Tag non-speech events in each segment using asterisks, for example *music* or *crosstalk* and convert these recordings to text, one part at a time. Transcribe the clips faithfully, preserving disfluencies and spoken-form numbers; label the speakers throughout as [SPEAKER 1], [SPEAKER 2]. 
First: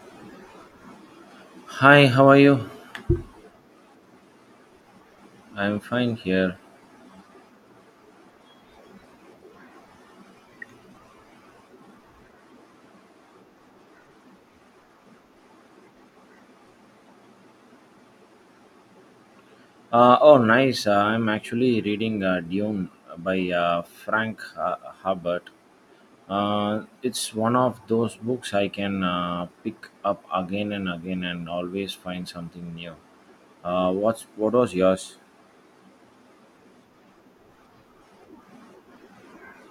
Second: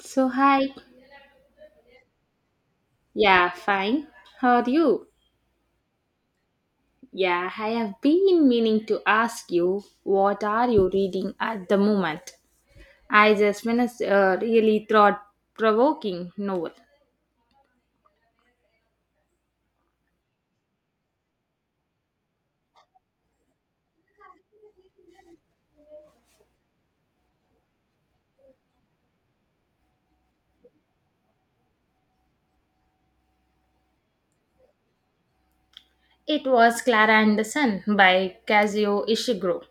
[SPEAKER 1] So, hi.
[SPEAKER 2] Hi, how are you?
[SPEAKER 1] Yeah, fine. How are you?
[SPEAKER 2] I'm fine here.
[SPEAKER 1] Yeah, I have been meaning to ask you, what are you reading at the moment? I just finished a really thought-provoking novel.
[SPEAKER 2] Uh, oh, nice. Uh, I'm actually reading uh, Dune by uh, Frank uh, Herbert. Uh, it's one of those books I can uh, pick up again and again and always find something new. Uh, what's what was yours?
[SPEAKER 1] It was Clara and the Sun by Kazuo Ishiguro.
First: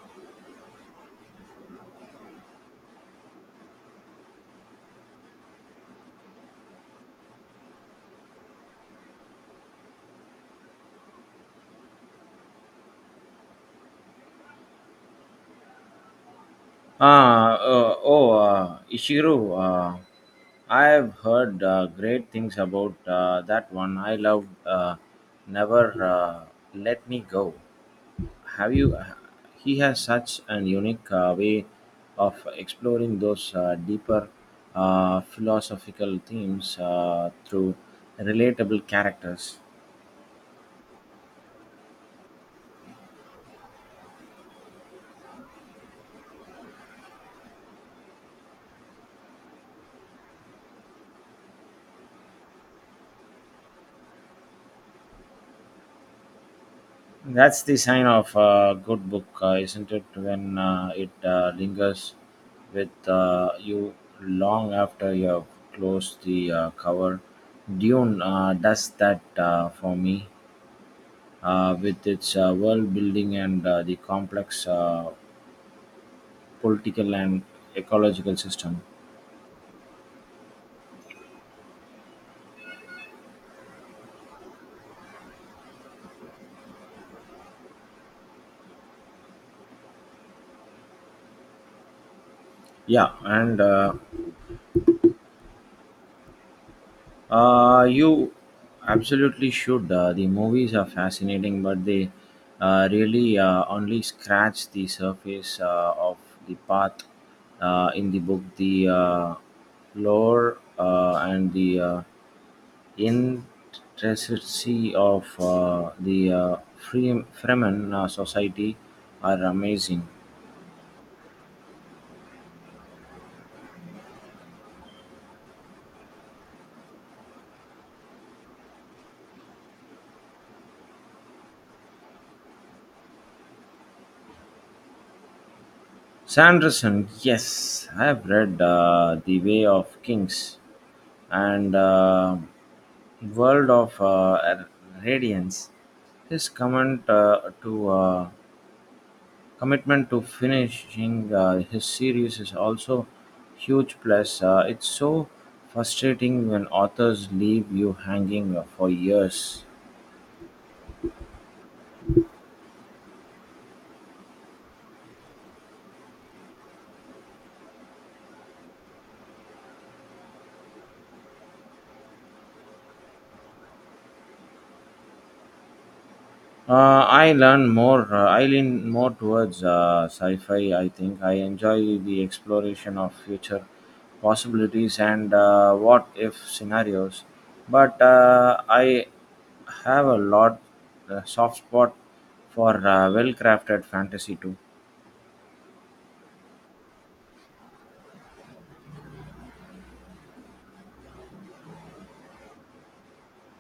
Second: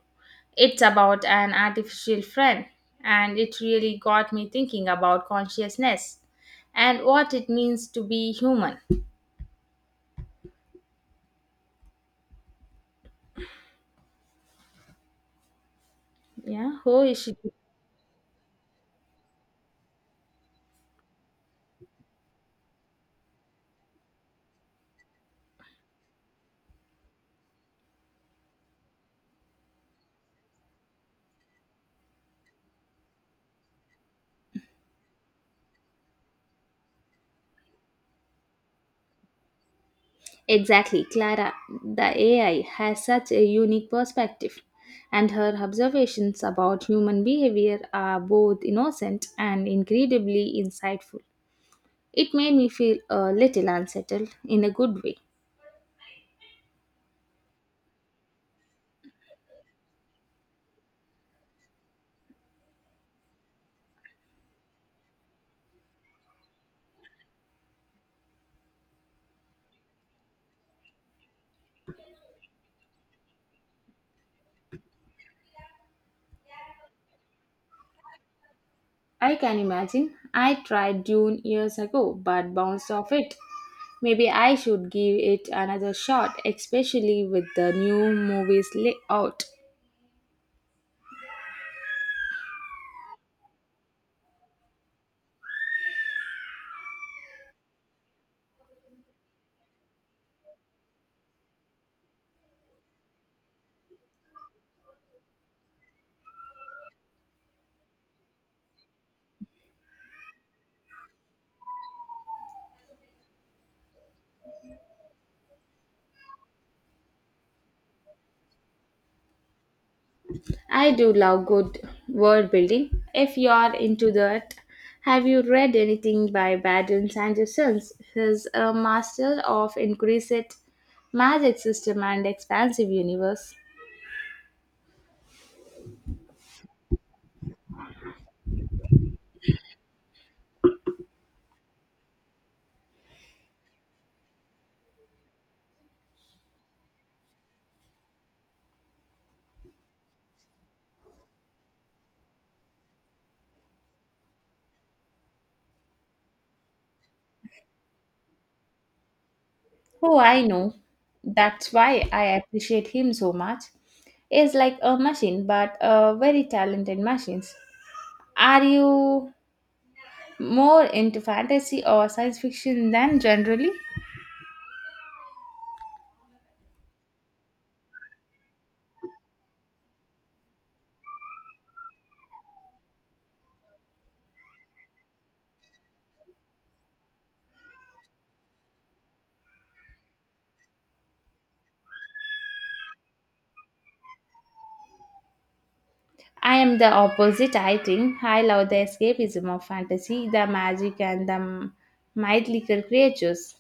[SPEAKER 1] It's about an artificial friend, and it really got me thinking about consciousness and what it means to be human. Yeah, who is she?
[SPEAKER 2] Ah, uh, oh, uh, Ishiru. Uh, I have heard uh, great things about uh, that one. I loved uh, Never uh, Let Me Go. Have you? uh, He has such an unique uh, way of exploring those uh, deeper uh, philosophical themes uh, through relatable characters.
[SPEAKER 1] Exactly, Clara, the A I has such a unique perspective, and her observations about human behavior are both innocent and incredibly insightful. It made me feel a little unsettled in a good way.
[SPEAKER 2] That's the sign of a good book, uh, isn't it? When uh, it uh, lingers with uh, you long after you have closed the uh, cover. Dune uh, does that uh, for me uh, with its uh, world building and uh, the complex uh, political and ecological system.
[SPEAKER 1] I can imagine, I tried Dune years ago but bounced off it. Maybe I should give it another shot, especially with the new movies layout.
[SPEAKER 2] Yeah, and uh, Uh, you absolutely should. Uh, the movies are fascinating, but they uh, really uh, only scratch the surface uh, of the path uh, in the book. The uh, lore uh, and the uh, intricacy of uh, the uh, Free- Fremen uh, society are amazing.
[SPEAKER 1] I do love good world building. If you're into that, have you read anything by Baden Sanderson? He's a master of inquisite magic system and expansive universe.
[SPEAKER 2] Sanderson, yes, I have read uh, The Way of Kings and uh, World of uh, Radiance. His comment uh, to uh, commitment to finishing uh, his series is also huge plus. Uh, it's so frustrating when authors leave you hanging for years.
[SPEAKER 1] Oh, I know. That's why I appreciate him so much. He's like a machine, but a very talented machines. Are you more into fantasy or science fiction than generally?
[SPEAKER 2] Uh, I learn more. Uh, I lean more towards uh, sci-fi. I think I enjoy the exploration of future possibilities and uh, what-if scenarios. But uh, I have a lot uh, soft spot for uh, well-crafted fantasy too.
[SPEAKER 1] I am the opposite, I think. I love the escapism of fantasy, the magic, and the mythical creatures.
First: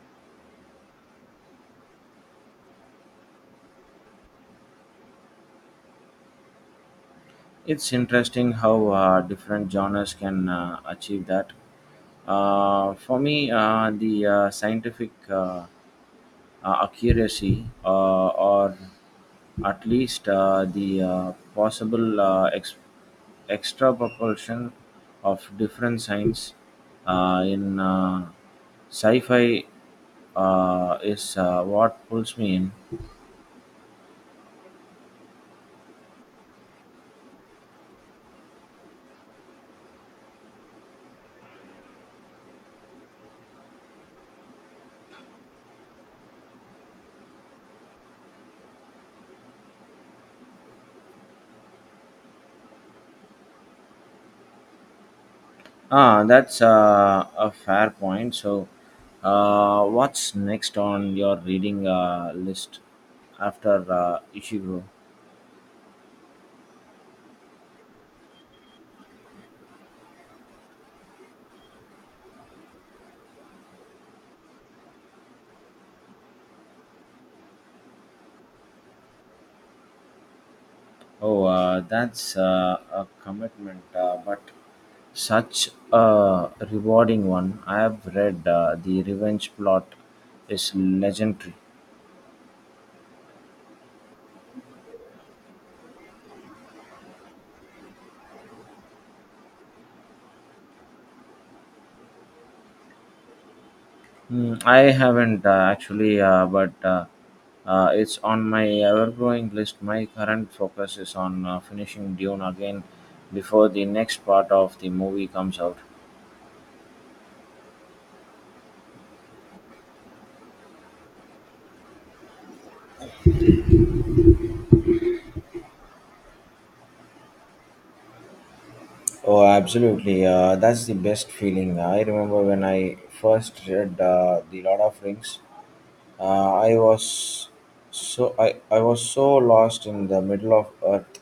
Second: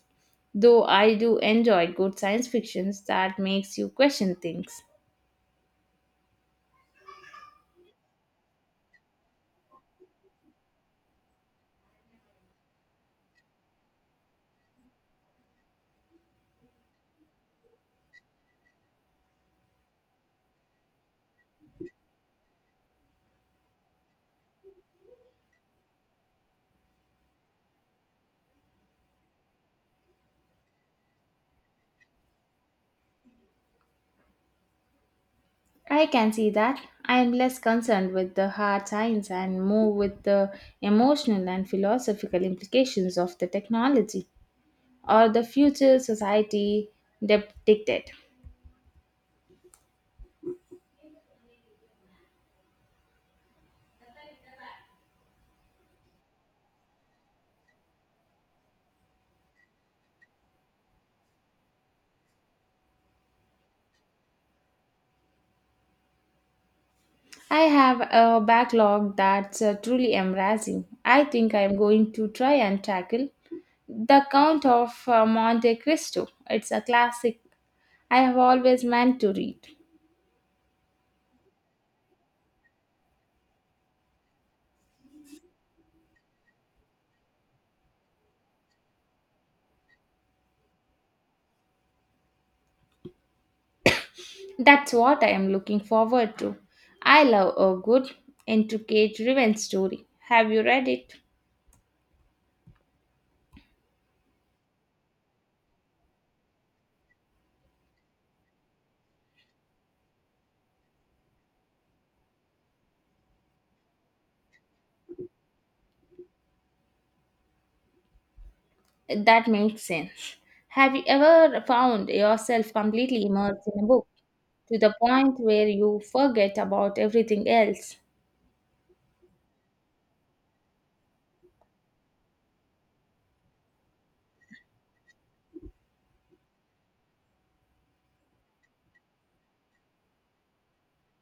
[SPEAKER 1] Though I do enjoy good science fictions that makes you question things.
[SPEAKER 2] It's interesting how uh, different genres can uh, achieve that. Uh, for me, uh, the uh, scientific uh, uh, accuracy, uh, or at least uh, the uh, possible uh, ex- extra propulsion of different science uh, in uh, sci fi, uh, is uh, what pulls me in.
[SPEAKER 1] I can see that. I am less concerned with the hard science and more with the emotional and philosophical implications of the technology or the future society depicted.
[SPEAKER 2] Ah, that's uh, a fair point. So, uh, what's next on your reading uh, list after uh, Ishiguro?
[SPEAKER 1] I have a backlog that's uh, truly embarrassing. I think I'm going to try and tackle The Count of uh, Monte Cristo. It's a classic I have always meant to read.
[SPEAKER 2] Oh, uh, that's uh, a commitment, uh, but such a rewarding one. I have read uh, The Revenge Plot is legendary.
[SPEAKER 1] That's what I am looking forward to. I love a good, intricate revenge story. Have you read it?
[SPEAKER 2] Mm, I haven't uh, actually, uh, but uh, uh, it's on my ever-growing list. My current focus is on uh, finishing Dune again before the next part of the movie comes out.
[SPEAKER 1] That makes sense. Have you ever found yourself completely immersed in a book to the point where you forget about everything else?
[SPEAKER 2] Oh, absolutely! Uh, that's the best feeling. I remember when I first read uh, the Lord of Rings. Uh, I was so I, I was so lost in the middle of Earth.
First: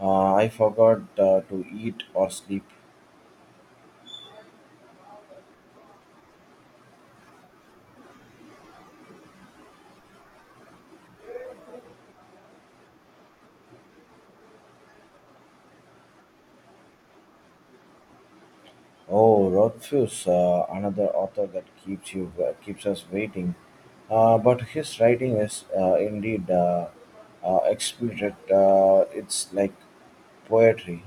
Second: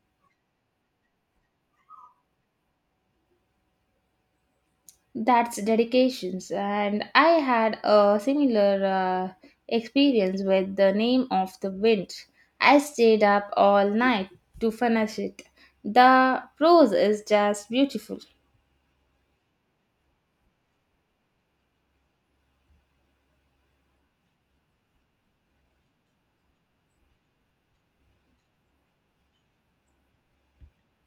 [SPEAKER 2] Uh, I forgot uh, to eat or sleep.
[SPEAKER 1] That's dedications, and I had a similar uh, experience with the name of the wind. I stayed up all night to finish it. The prose is just beautiful.
[SPEAKER 2] Oh, Rothfuss, uh, another author that keeps you uh, keeps us waiting. Uh, but his writing is uh, indeed uh, uh, exquisite. Uh, it's like poetry.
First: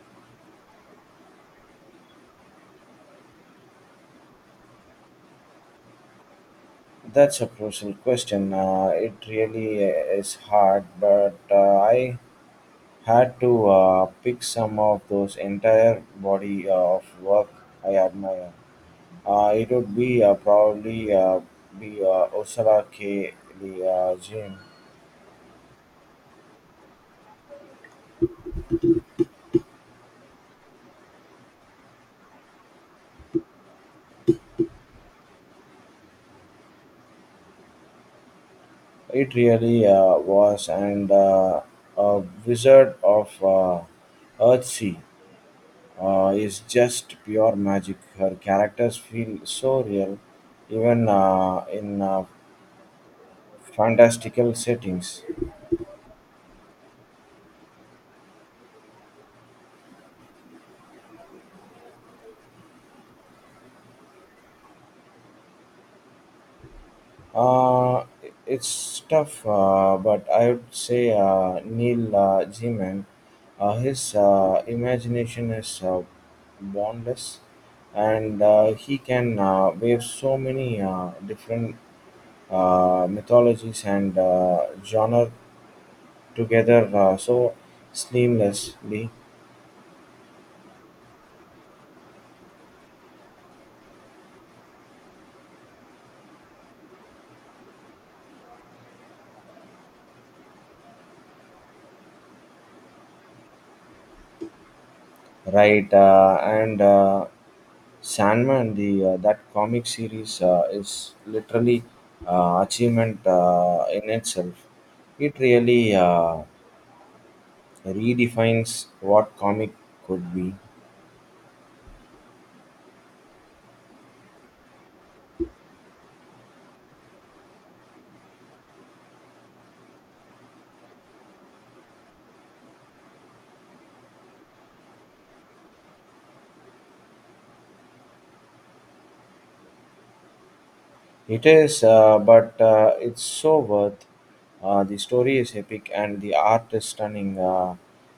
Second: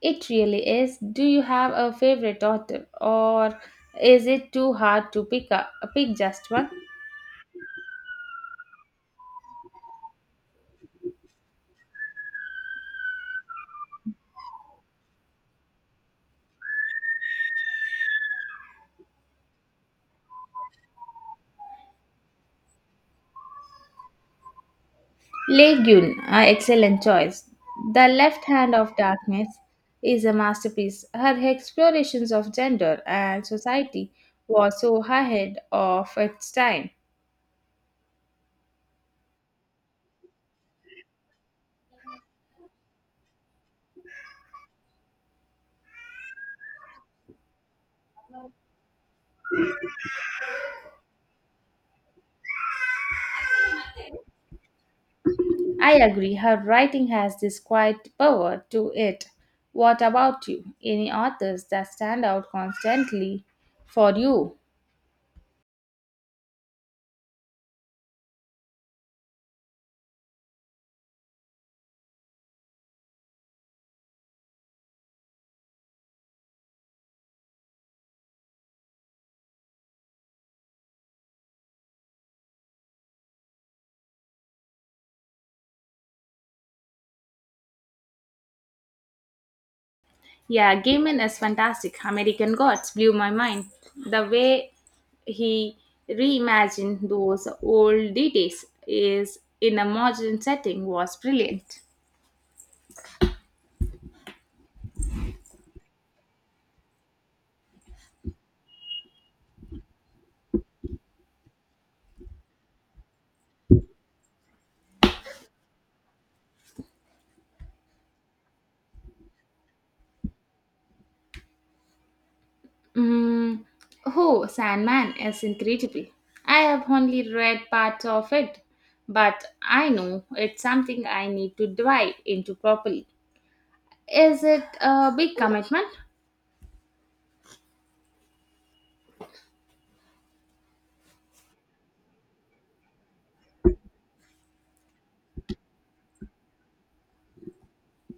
[SPEAKER 1] It really is. Do you have a favorite author, or is it too hard to pick up, pick just one?
[SPEAKER 2] That's a crucial question. Uh, it really is hard, but uh, I had to uh, pick some of those entire body of work I admire. Uh, it would be uh, probably uh, be uh, Osara K. Lee uh, Jim.
[SPEAKER 1] Legume, an excellent choice. The Left Hand of Darkness is a masterpiece. Her explorations of gender and society was so ahead of its time.
[SPEAKER 2] It really uh, was, and uh, uh, Wizard of uh, Earthsea uh, is just pure magic. Her characters feel so real, even uh, in uh, fantastical settings.
[SPEAKER 1] I agree, her writing has this quiet power to it. What about you? Any authors that stand out constantly for you?
[SPEAKER 2] Uh, it's tough, uh, but I would say uh, Neil uh, Gaiman, uh, his uh, imagination is uh, boundless, and uh, he can uh, wave so many uh, different uh, mythologies and uh, genre together uh, so seamlessly,
[SPEAKER 1] Yeah, Gaiman is fantastic. American Gods blew my mind. The way he reimagined those old deities is in a modern setting was brilliant.
[SPEAKER 2] right? Uh, and uh, Sandman, the uh, that comic series uh, is literally uh, achievement uh, in itself. It really uh, redefines what comic could be.
[SPEAKER 1] Mm, oh, Sandman is incredible. I have only read parts of it, but I know it's something I need to dive into properly. Is it a big commitment?
[SPEAKER 2] It is, uh, but uh, it's so worth. Uh, the story is epic and the art is stunning. Uh,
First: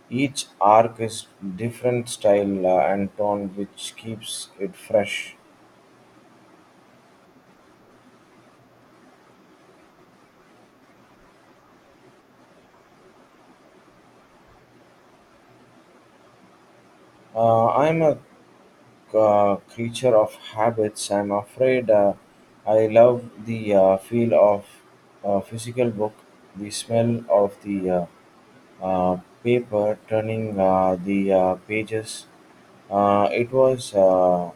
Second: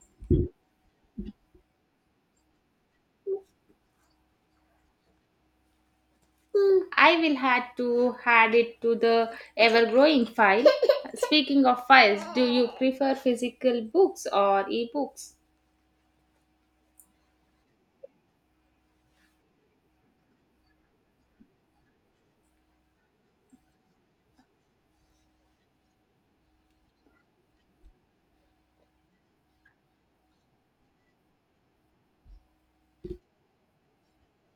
[SPEAKER 2] Each arc is different style uh, and tone, which keeps it fresh.
[SPEAKER 1] Hmm, I will have to add it to the ever growing file. *laughs* Speaking of files, do you prefer physical books or ebooks?
[SPEAKER 2] Uh, I'm a uh, creature of habits. I'm afraid uh, I love the uh, feel of a physical book, the smell of the uh, uh, paper turning uh, the uh, pages. Uh, it was. Uh,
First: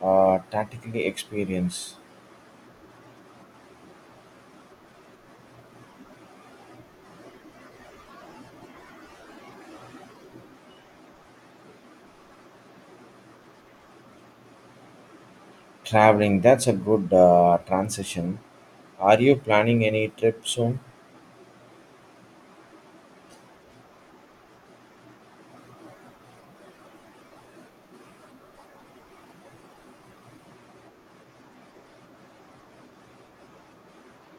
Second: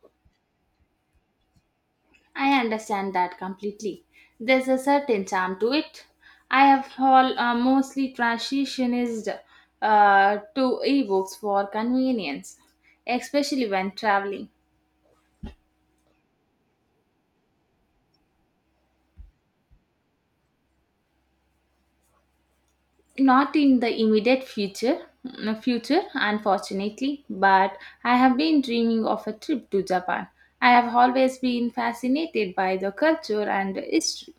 [SPEAKER 2] uh, Tactically experience
[SPEAKER 1] I understand that completely. There's a certain charm to it. I have all, uh, mostly transitioned uh, to ebooks for convenience, especially when traveling.
[SPEAKER 2] traveling, that's a good uh, transition. Are you planning any trip soon?
[SPEAKER 1] Not in the immediate future, mm, future, unfortunately, but I have been dreaming of a trip to Japan. I have always been fascinated by the culture and history.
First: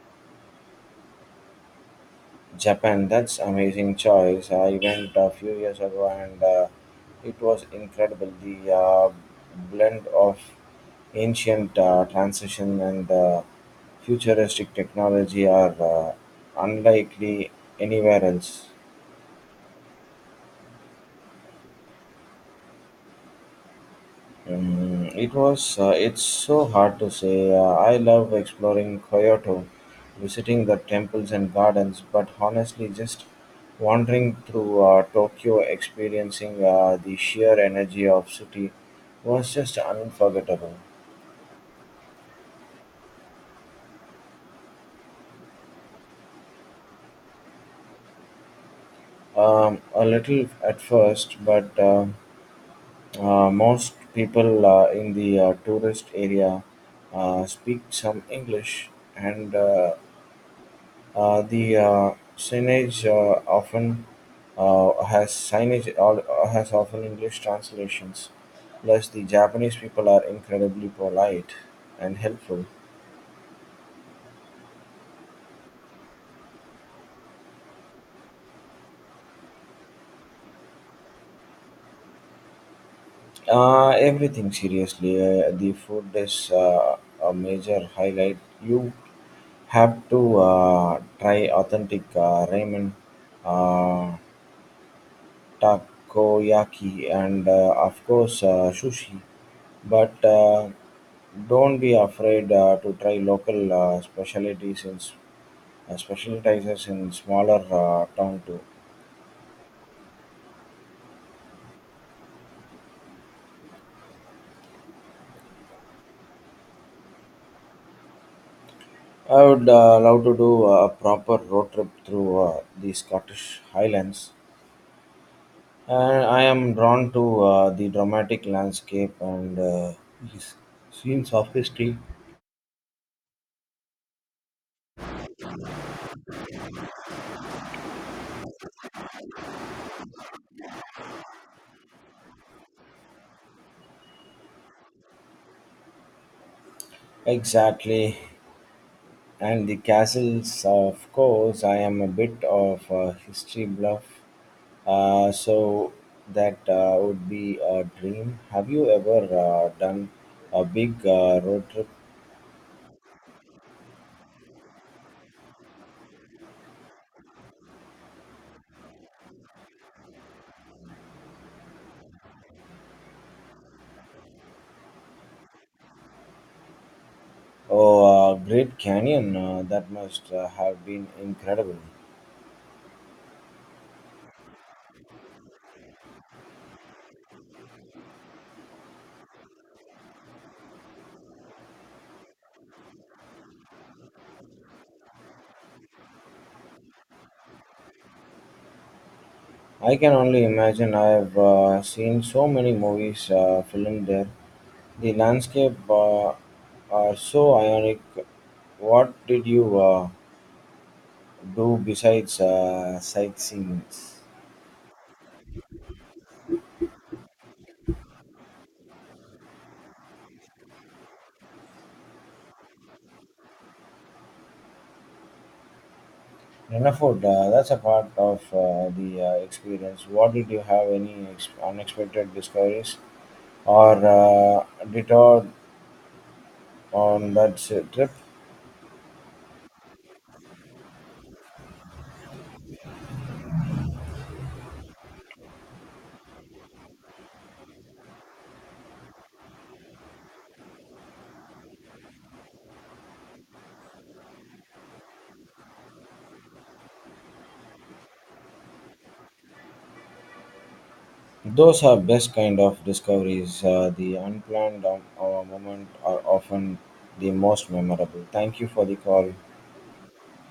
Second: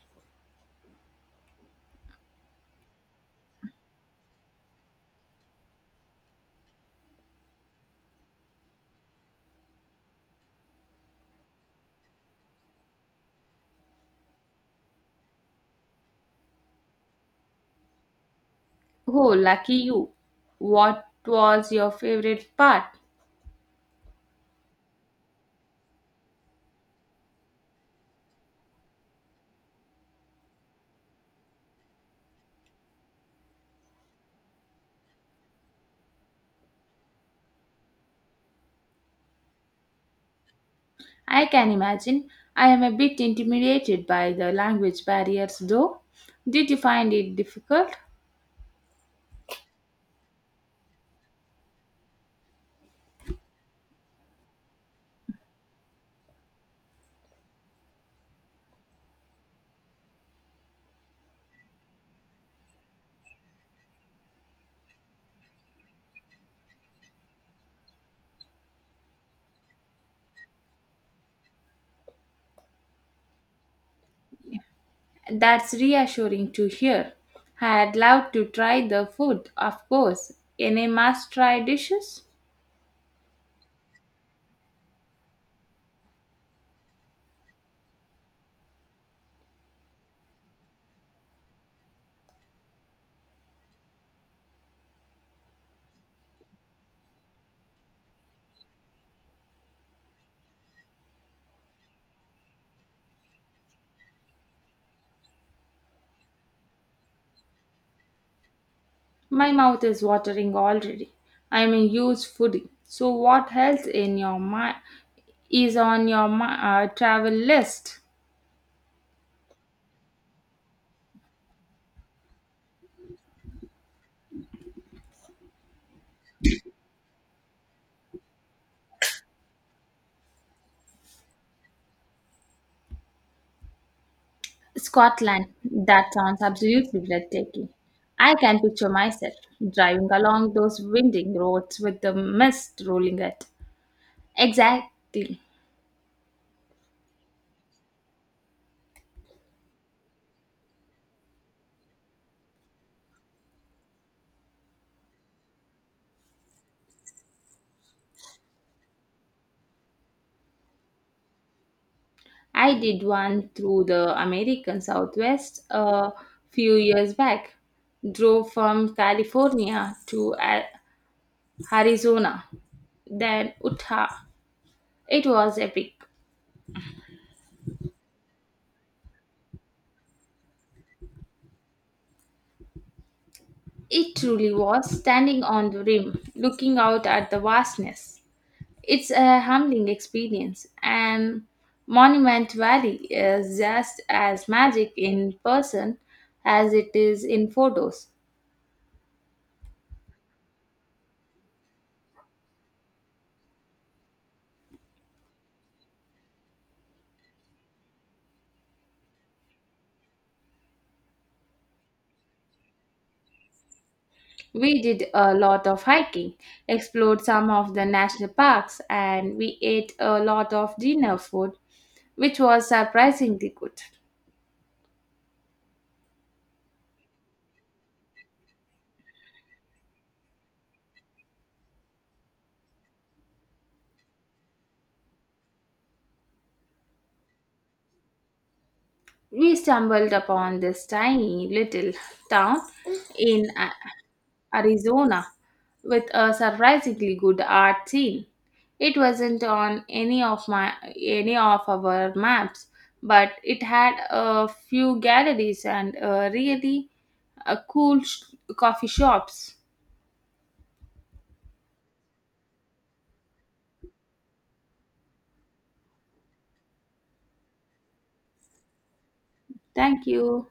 [SPEAKER 2] Japan, that's amazing choice. I went a few years ago and uh, it was incredible. The uh, blend of ancient uh, transition and uh, futuristic technology are uh, unlikely anywhere else.
[SPEAKER 1] Oh, lucky you, what was your favorite part?
[SPEAKER 2] Mm, it was. Uh, it's so hard to say. Uh, I love exploring Kyoto, visiting the temples and gardens, but honestly, just wandering through uh, Tokyo, experiencing uh, the sheer energy of city, was just unforgettable.
[SPEAKER 1] I can imagine, I am a bit intimidated by the language barriers though. Did you find it difficult?
[SPEAKER 2] Um, a little at first, but uh, uh, most people uh, in the uh, tourist area uh, speak some English, and uh, Uh, the uh, signage uh, often uh, has signage al- has often English translations. Plus, the Japanese people are incredibly polite and helpful.
[SPEAKER 1] That's reassuring to hear. I'd love to try the food, of course. Any must try dishes?
[SPEAKER 2] Uh, everything seriously. Uh, the food is uh, a major highlight. You have to uh, try authentic uh, ramen, uh, takoyaki, and uh, of course uh, sushi. But uh, don't be afraid uh, to try local uh, specialties in s- uh, specialties in smaller uh, town too.
[SPEAKER 1] My mouth is watering already. I am a huge foodie. So, what else in your mind is on your mi- uh, travel list?
[SPEAKER 2] I would uh, love to do a proper road trip through uh, the Scottish Highlands. And I am drawn to uh, the dramatic landscape and uh, the s- scenes of history.
[SPEAKER 1] Scotland. That sounds absolutely breathtaking. I can picture myself driving along those winding roads with the mist rolling it. Exactly.
[SPEAKER 2] Exactly. And the castles, of course. I am a bit of a history buff, Uh, so that uh, would be a dream. Have you ever uh, done a big uh, road trip?
[SPEAKER 1] I did one through the American Southwest a few years back. Drove from California to A- Arizona, then Utah. It was epic.
[SPEAKER 2] Oh, uh, Great Canyon! Uh, that must uh, have been incredible.
[SPEAKER 1] It truly was, standing on the rim, looking out at the vastness. It's a humbling experience, and Monument Valley is just as magic in person as it is in photos.
[SPEAKER 2] I can only imagine. I've uh, seen so many movies uh, filmed there. The landscape uh, are so ionic. What did you uh, do besides uh, sightseeing?
[SPEAKER 1] We did a lot of hiking, explored some of the national parks, and we ate a lot of dinner food, which was surprisingly good.
[SPEAKER 2] Wonderful. Uh, that's a part of uh, the uh, experience. What did you have any ex- unexpected discoveries or uh, detour on that s- trip?
[SPEAKER 1] We stumbled upon this tiny little town in A- Arizona with a surprisingly good art scene. It wasn't on any of my any of our maps, but it had a few galleries and a really uh, cool sh- coffee shops.
[SPEAKER 2] Those are best kind of discoveries. Uh, the unplanned um, uh, moment are often the most memorable. Thank you for the call.
[SPEAKER 1] Thank you.